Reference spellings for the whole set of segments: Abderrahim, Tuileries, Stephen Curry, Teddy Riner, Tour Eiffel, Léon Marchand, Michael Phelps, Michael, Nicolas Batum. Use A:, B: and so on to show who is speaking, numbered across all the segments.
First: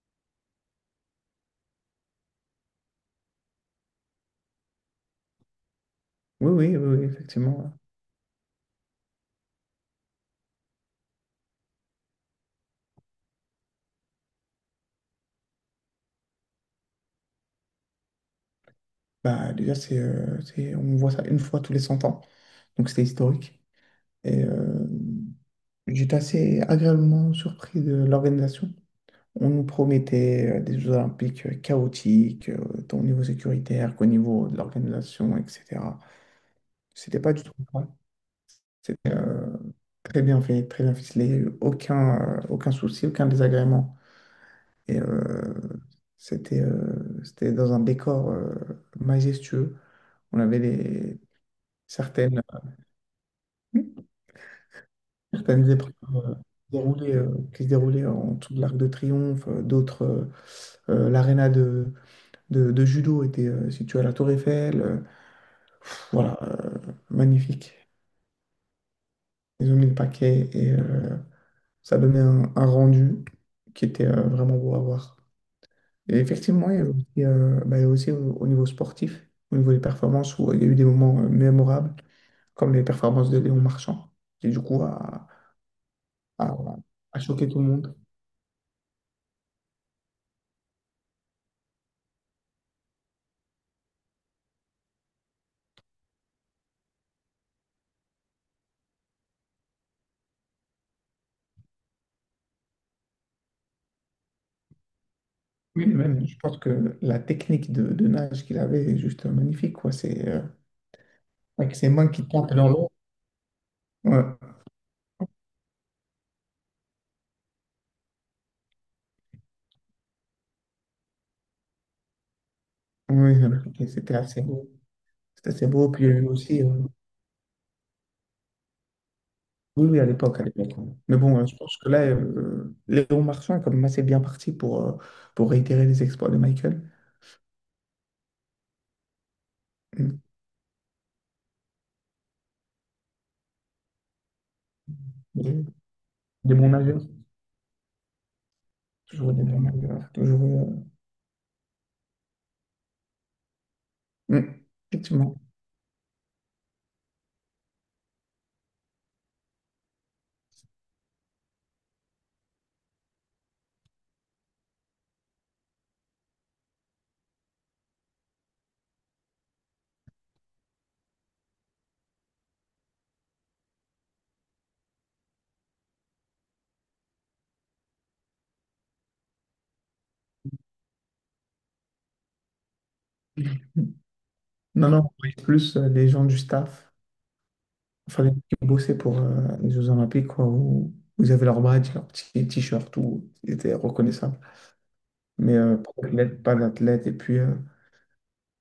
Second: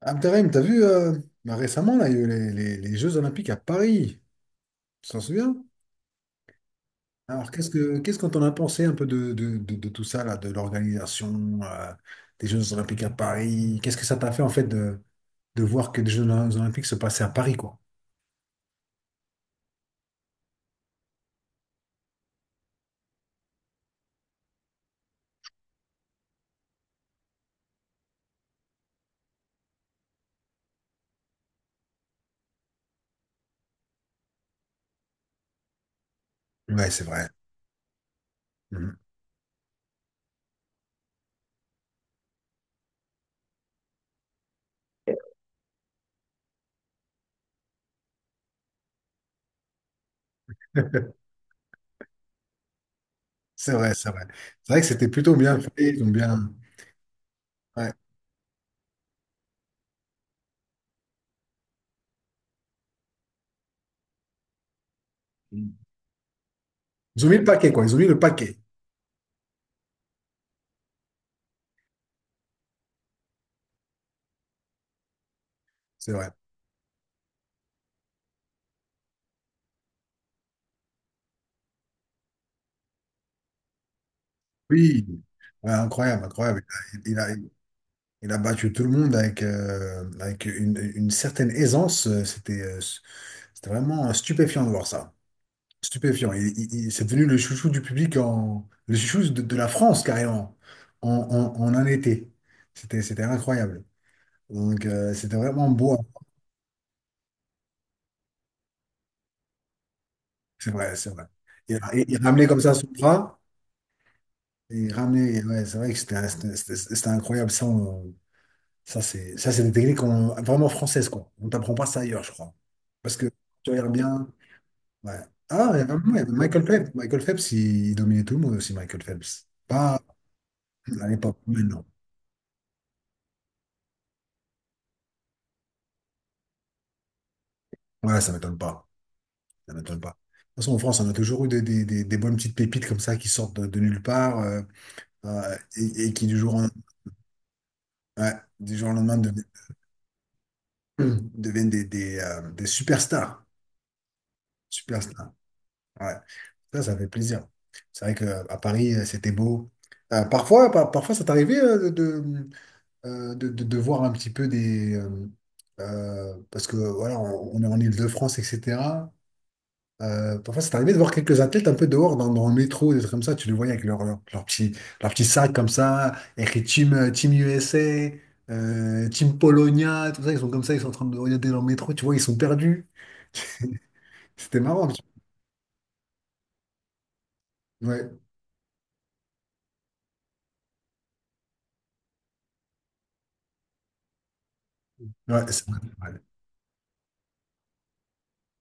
A: Abderrahim, t'as vu récemment là, il y a eu les Jeux Olympiques à Paris, tu t'en souviens?
B: Oui, oui, oui, oui,
A: Alors
B: effectivement.
A: qu'est-ce qu'on t'en a pensé un peu de tout ça là, de l'organisation des Jeux Olympiques à Paris? Qu'est-ce que ça t'a fait en fait de voir que des Jeux Olympiques se passaient à Paris quoi?
B: Bah, déjà, on voit ça une fois tous les 100 ans, donc c'était historique. Et euh, J'étais assez agréablement surpris de l'organisation. On nous promettait des Jeux Olympiques chaotiques, tant au niveau sécuritaire qu'au niveau de l'organisation, etc.
A: Ouais, c'est
B: C'était
A: vrai.
B: pas du tout le cas.
A: Mhm.
B: C'était très bien fait, très bien ficelé, aucun souci, aucun désagrément. Et euh, c'était dans un décor majestueux. On avait les, certaines,
A: C'est vrai, c'est vrai. C'est vrai que c'était plutôt bien fait.
B: certaines épreuves
A: Ils ont bien.
B: déroulées, qui se
A: Ouais.
B: déroulaient en dessous de l'Arc de Triomphe, d'autres, l'aréna de judo était située à la Tour Eiffel. Voilà,
A: Ils ont mis le paquet,
B: magnifique.
A: quoi. Ils ont mis le paquet.
B: Ils ont mis le paquet, et ça donnait un rendu qui était vraiment beau à voir.
A: C'est
B: Et
A: vrai.
B: effectivement, il y a aussi, bah, il y a aussi au niveau sportif, au niveau des performances, où il y a eu des moments mémorables, comme les performances de Léon Marchand, qui du coup
A: Oui. Ouais, incroyable, incroyable.
B: a,
A: Il
B: a
A: a,
B: choqué tout le monde.
A: Il a battu tout le monde avec, avec une certaine aisance. C'était vraiment stupéfiant de voir ça. Stupéfiant. C'est devenu le chouchou du public, en, le chouchou de la France carrément, en un été. C'était incroyable. Donc c'était vraiment
B: Oui,
A: beau
B: mais
A: à voir.
B: même, je pense que la technique de nage qu'il avait est juste magnifique, quoi. C'est
A: C'est vrai, c'est vrai.
B: avec ses mains
A: Il
B: qui
A: ramenait
B: tapent
A: comme
B: dans
A: ça son
B: l'eau.
A: bras.
B: Ouais.
A: Il ramenait, ouais, c'est vrai que c'était incroyable. Ça, c'est des techniques vraiment françaises, quoi. On t'apprend pas ça ailleurs, je crois. Parce que
B: Oui,
A: tu
B: ok,
A: regardes
B: c'était
A: bien.
B: assez beau.
A: Ouais.
B: C'était assez
A: Ah,
B: beau. Puis il y
A: il
B: a
A: y
B: eu
A: avait
B: aussi.
A: Michael Phelps. Michael Phelps, il dominait tout le monde aussi, Michael Phelps.
B: Oui,
A: Pas
B: oui, à l'époque, à l'époque. Ouais.
A: à
B: Mais
A: l'époque,
B: bon, je
A: mais
B: pense
A: non.
B: que là, Léon Marchand est quand même assez bien parti pour réitérer les exploits de Michael.
A: Ouais, ça m'étonne pas. Ça m'étonne pas.
B: Mm.
A: De toute façon, en France, on a toujours eu des bonnes petites pépites comme ça qui sortent de nulle part
B: Des,
A: et qui,
B: des bons nageurs.
A: ouais, du jour au lendemain,
B: Toujours des
A: deviennent,
B: bons nageurs. Toujours.
A: deviennent des superstars.
B: Mm.
A: Superstars.
B: Effectivement.
A: Ouais. Ça fait plaisir. C'est vrai qu'à Paris, c'était beau. Parfois, parfois, ça t'arrivait de, de voir un petit peu des. Parce que voilà, on est en Île-de-France, etc. Parfois, c'est arrivé de voir quelques athlètes un peu dehors dans, dans le métro, des trucs comme ça. Tu les voyais avec leur petit sac comme ça, écrit Team, Team USA, Team Polonia, tout ça. Ils sont comme ça, ils sont en train de regarder dans le métro, tu vois, ils sont perdus. C'était marrant.
B: Non, non, on est plus les gens du staff.
A: Ouais,
B: Il fallait bosser pour les Jeux Olympiques, quoi, où vous avez leur badge, leur petit t-shirt, tout était reconnaissable.
A: ouais,
B: Mais pas
A: ouais.
B: d'athlète, pas d'athlète. Et puis, euh,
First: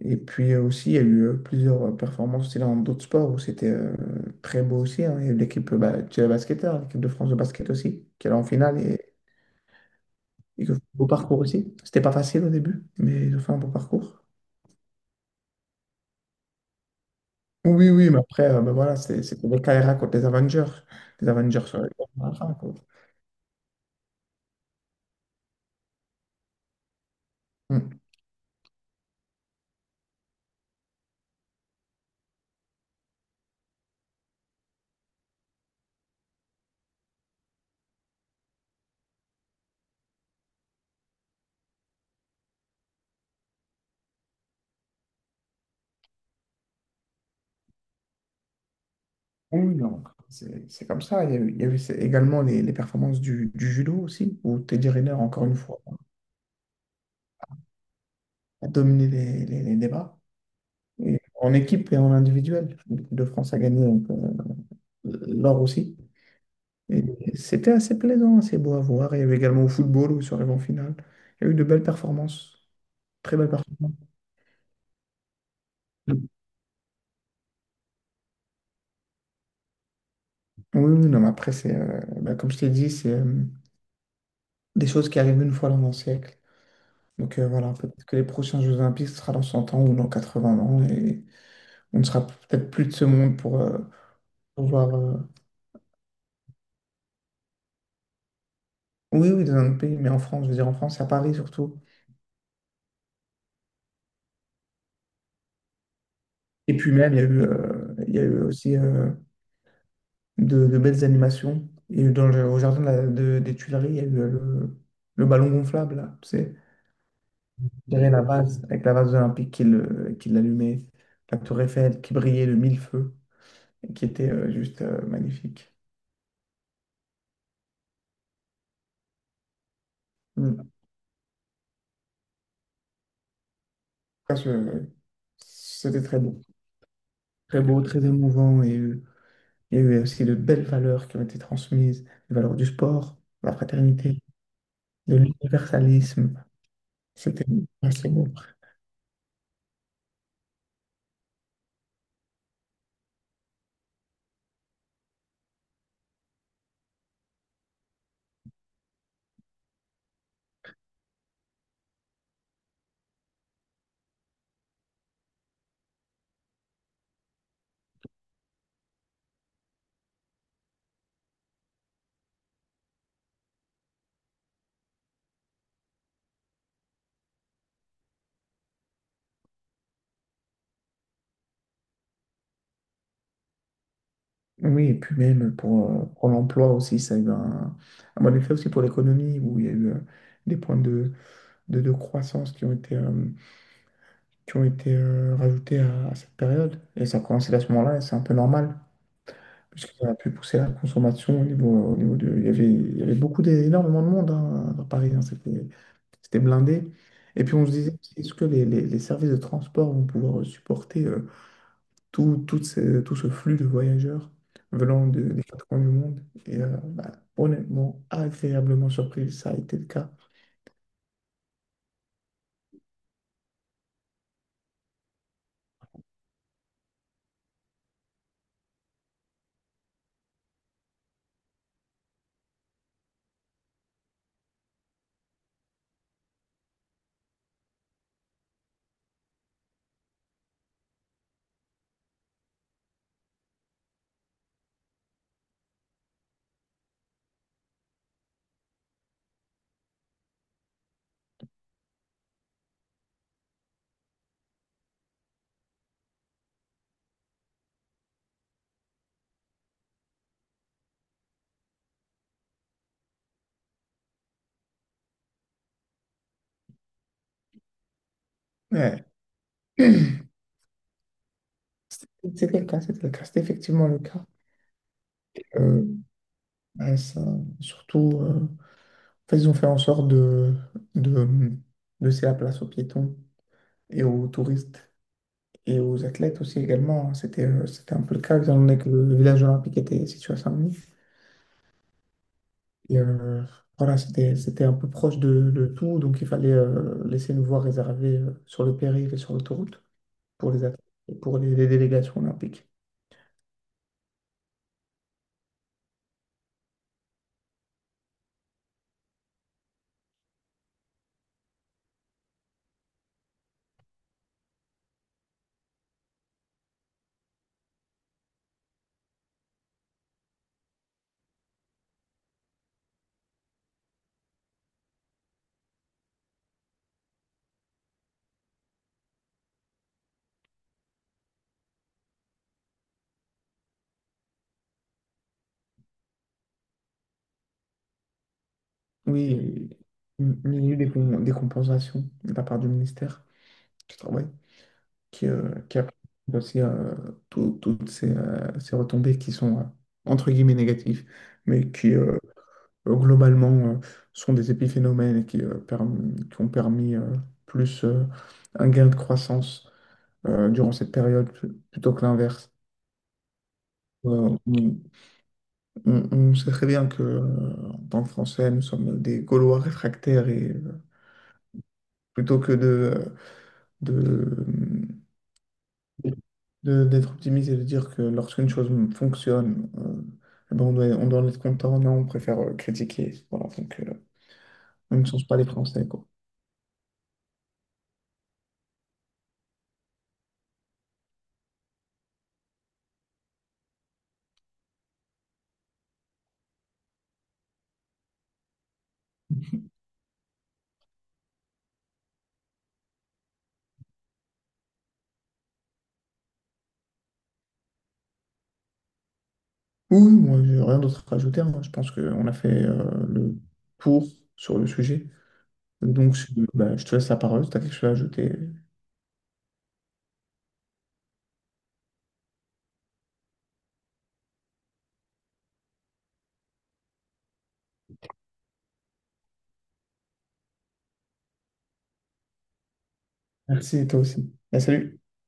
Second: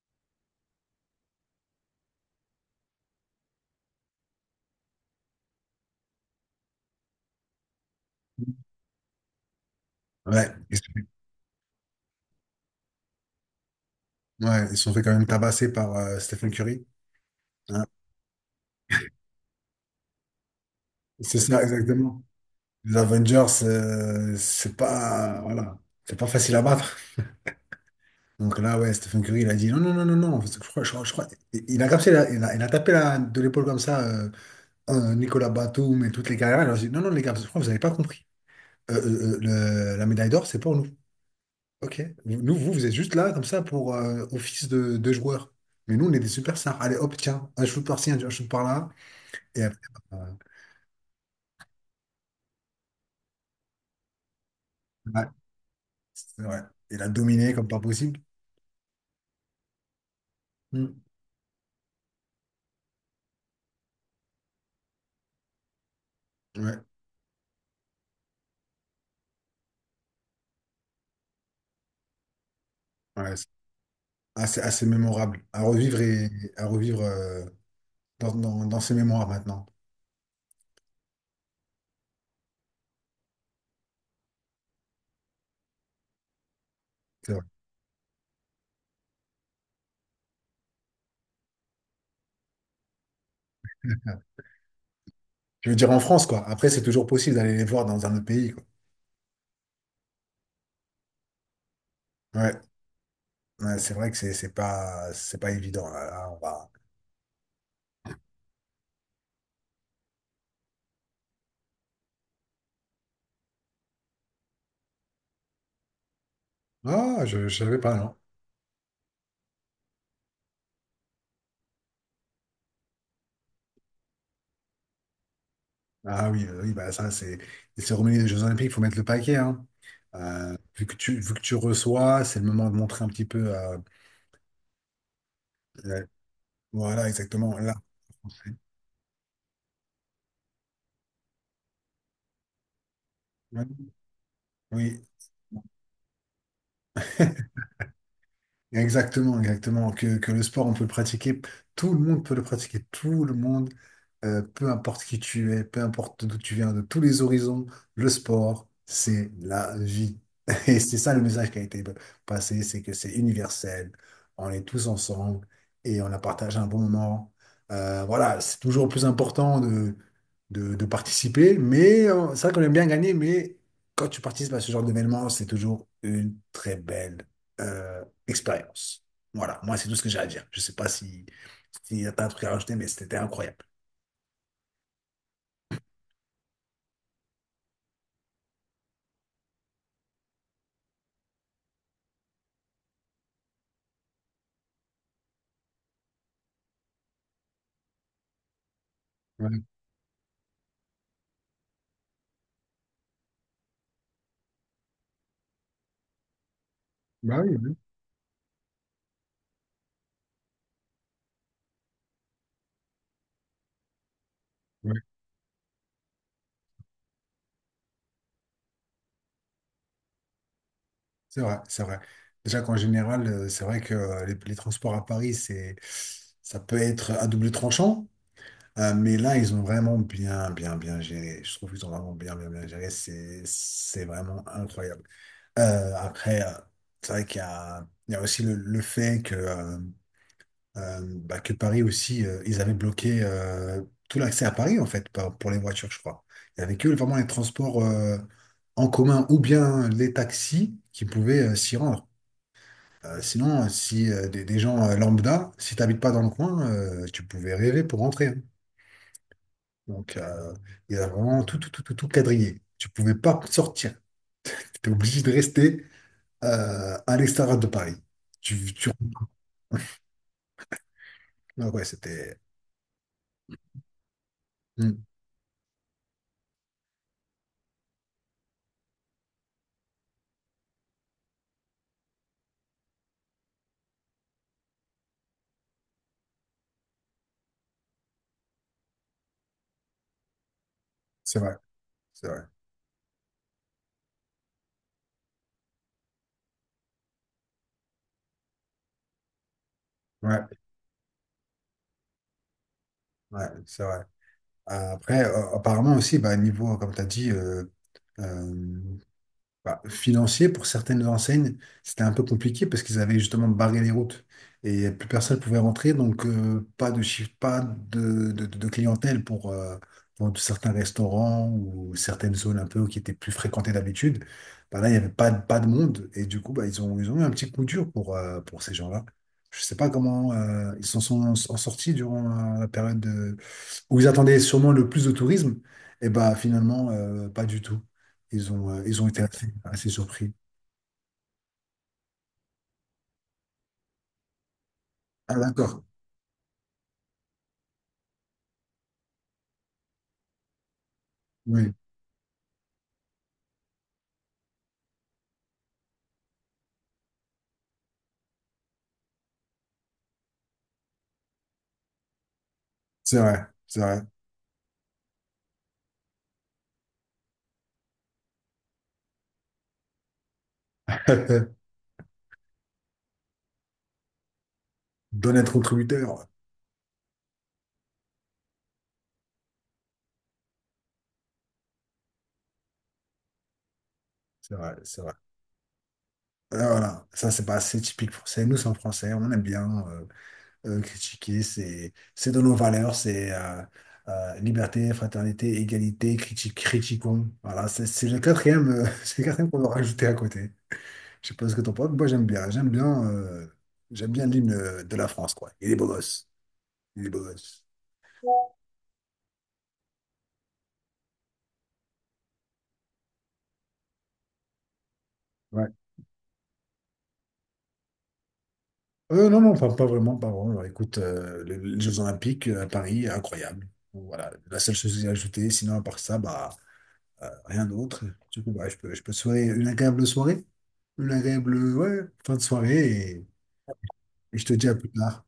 B: et puis euh, aussi, il y a eu plusieurs performances aussi dans d'autres sports où c'était très beau aussi. Hein. Il y a eu l'équipe, bah, tu sais, basketteur, l'équipe de France de basket aussi, qui est en finale et,
A: Ouais,
B: et qui a
A: ils
B: fait
A: se
B: un beau parcours aussi. C'était pas facile au début, mais ils ont fait un beau parcours.
A: ouais, ils se sont fait quand même tabasser par Stephen Curry.
B: Oui,
A: Hein.
B: oui, oui, mais après, voilà, c'était les KRA contre les Avengers. Les
A: C'est
B: Avengers
A: ça, exactement.
B: à la fin, quoi.
A: Les Avengers, c'est pas, voilà, c'est pas facile à battre.
B: Mm.
A: Donc là, ouais, Stephen Curry, il a dit non, non, non, non, non. Parce que il a capté, il a tapé la, de l'épaule comme ça, Nicolas Batum et toutes les carrières. Il leur a dit non, non, les gars, je crois que vous avez pas compris. Euh, euh, euh, la médaille d'or, c'est pour nous. Ok. Nous, vous êtes juste là, comme ça, pour office de joueur. Mais nous, on est des superstars. Allez, hop, tiens, un shoot par-ci, un shoot par-là.
B: Oui,
A: Et
B: oui,
A: après,
B: non,
A: bah,
B: c'est comme ça. Il y a eu, il y a eu c'est- également les performances du judo aussi, où Teddy Riner,
A: ouais,
B: encore une fois,
A: c'est vrai. Il a dominé comme pas possible.
B: a dominé les débats,
A: Hmm.
B: et en équipe et en individuel. L'équipe de France a gagné donc, l'or aussi.
A: Ouais.
B: Et c'était assez plaisant, assez beau à voir. Il y a eu également au football, où sur en finale, il y a eu de belles performances, très
A: Ouais,
B: belles performances.
A: assez, assez mémorable à revivre et à revivre dans, dans, dans ses mémoires maintenant.
B: Oui, oui, non, mais après, comme je t'ai dit, c'est des choses qui arrivent une fois dans un siècle.
A: C'est
B: Donc
A: vrai.
B: euh, voilà, peut-être que les prochains Jeux Olympiques, ce sera dans 100 ans ou dans 80 ans. Et on ne sera peut-être plus de ce monde pour pouvoir.
A: Je veux dire en France, quoi. Après, c'est toujours possible d'aller les voir dans un autre pays, quoi.
B: Oui, oui, dans un autre pays, mais en France, je veux dire en France, à Paris surtout.
A: Ouais, Ouais, c'est vrai que c'est pas évident. Là, on va...
B: Et puis même, il y a eu aussi de belles animations. Et au jardin des Tuileries, il y a eu le ballon gonflable, là, tu sais.
A: Ah, je savais
B: Il
A: pas,
B: y avait
A: non.
B: la vase, avec la vase olympique qui l'allumait, la Tour Eiffel qui brillait de mille feux, et qui était juste magnifique.
A: Ah oui, oui, bah ça, c'est les cérémonies des Jeux Olympiques, il faut mettre le paquet, hein.
B: Mm.
A: Vu que tu reçois, c'est le moment de montrer un petit peu.
B: Ça, je- C'était
A: Euh,
B: très beau.
A: voilà, exactement.
B: Très
A: Là,
B: beau, très
A: on sait.
B: émouvant, et il y a eu aussi de belles valeurs qui ont été transmises, les valeurs du sport, de la
A: Ouais.
B: fraternité,
A: Oui,
B: de l'universalisme. C'était assez beau.
A: exactement, exactement. Que le sport, on peut le pratiquer, tout le monde peut le pratiquer, tout le monde, peu importe qui tu es, peu importe d'où tu viens, de tous les horizons, le sport, c'est la vie. Et c'est ça le message qui a été passé, c'est que c'est universel, on est tous ensemble et on a partagé un bon moment. Voilà, c'est toujours plus important de participer, mais c'est vrai qu'on aime bien gagner, mais quand tu participes à ce genre d'événement, c'est toujours une très belle euh, expérience. Voilà, moi, c'est tout ce que j'ai à dire. Je sais pas si, si t'as un truc à rajouter, mais c'était incroyable.
B: Oui, et puis même pour l'emploi aussi, ça a eu un bon effet aussi pour l'économie, où il y a eu des points de croissance qui ont été rajoutés à cette période. Et ça a commencé à ce moment-là, et c'est un peu normal.
A: Ouais.
B: Parce qu'ils auraient pu pousser la consommation au niveau de. Il y avait énormément de monde, hein, à Paris. Hein, c'était blindé.
A: Bah
B: Et puis
A: oui,
B: on se
A: oui,
B: disait, est-ce que les services de transport vont pouvoir supporter tout ce flux de voyageurs
A: oui.
B: venant des quatre coins du monde? Bah, honnêtement, agréablement surpris, ça a été le cas.
A: C'est vrai, c'est vrai. Déjà qu'en général, c'est vrai que les transports à Paris, c'est, ça peut être à double tranchant, mais là, ils ont vraiment bien, bien, bien géré. Je trouve qu'ils ont vraiment bien, bien, bien géré. C'est vraiment incroyable. Après, c'est vrai il y a aussi le fait que, bah, que Paris aussi, ils avaient bloqué tout l'accès à Paris, en fait, pour les voitures, je crois. Il n'y avait que vraiment les transports en commun ou bien les taxis qui pouvaient s'y rendre. Sinon, si des gens lambda, si tu pas dans le coin, tu pouvais rêver pour rentrer. Hein. Donc, il y a vraiment tout, tout, tout, tout, tout quadrillé. Tu pouvais pas sortir. Tu étais obligé de rester à l'extérieur de Paris. Tu...
B: Ouais.
A: Ah ouais, c'était...
B: C'était le cas, c'était le cas, c'était effectivement le cas.
A: Hmm,
B: Euh, Bah, ça, surtout. Ils ont fait en sorte de laisser la place aux piétons et aux touristes et aux athlètes aussi également. C'était un peu le cas, étant donné que le village olympique était situé à Saint-Denis.
A: c'est vrai, c'est vrai.
B: Et, euh, voilà, c'était un peu proche de tout, donc il fallait laisser une voie réservée sur le périph' et sur l'autoroute pour
A: Ouais,
B: les athlètes et pour les délégations olympiques.
A: ouais, c'est vrai. Après, apparemment aussi, bah, niveau, comme tu as dit, euh, bah, financier, pour certaines enseignes, c'était un peu compliqué parce qu'ils avaient justement barré les routes et plus personne pouvait rentrer, donc pas de chiffre, pas de, de clientèle pour certains restaurants ou certaines zones un peu qui étaient plus fréquentées d'habitude. Bah là, il n'y avait pas, de- pas de monde et du coup, bah, ils ont eu un petit coup dur pour ces gens-là. Je sais pas comment ils s'en sont en sortis durant la période où ils attendaient sûrement le plus de tourisme, et bah finalement, pas du tout. Ils ont été assez,
B: Oui,
A: assez surpris.
B: il y a eu des compensations de la part du ministère du Travail, qui,
A: Ah
B: euh, qui
A: d'accord,
B: apprend aussi toutes ces retombées qui sont entre guillemets négatives, mais
A: oui,
B: qui globalement euh, sont des épiphénomènes et qui ont permis plus un gain de croissance durant cette période, plutôt que l'inverse.
A: c'est vrai, c'est vrai.
B: Euh, on, on sait très bien que, en tant que Français, nous sommes des Gaulois réfractaires, et plutôt que de,
A: D'en être contributeur,
B: d'être optimiste et de dire que lorsqu'une chose fonctionne, eh ben, on doit en être content, non, on préfère critiquer. Voilà, donc
A: c'est vrai,
B: on
A: c'est
B: ne
A: vrai.
B: change pas les Français, quoi.
A: Ah, voilà, ça c'est pas assez typique français. Nous, c'est en français, on aime bien critiquer, c'est dans nos valeurs, c'est liberté, fraternité, égalité, critiquons. Voilà, c'est le quatrième, c'est le quatrième qu'on va rajouter à côté. Je sais pas ce que t'en penses, mais moi j'aime bien. J'aime bien, j'aime bien l'hymne de la France, quoi. Il est beau gosse. Il est beau gosse.
B: Oui, moi, j'ai rien d'autre à rajouter, hein. Je pense qu'on a fait le tour sur le sujet.
A: Ouais.
B: Donc, bah, je te laisse la parole si tu as quelque chose à ajouter.
A: Non, non, pas, pas vraiment, pas vraiment. Alors, écoute, les Jeux Olympiques à Paris, incroyable. Donc, voilà, la seule chose à ajouter, sinon à part ça, bah, rien d'autre. Du coup, bah, je peux te souhaiter une agréable soirée, une agréable, ouais, fin de soirée, et
B: Merci, et toi aussi.
A: et je te
B: Bah,
A: dis à plus
B: salut.
A: tard.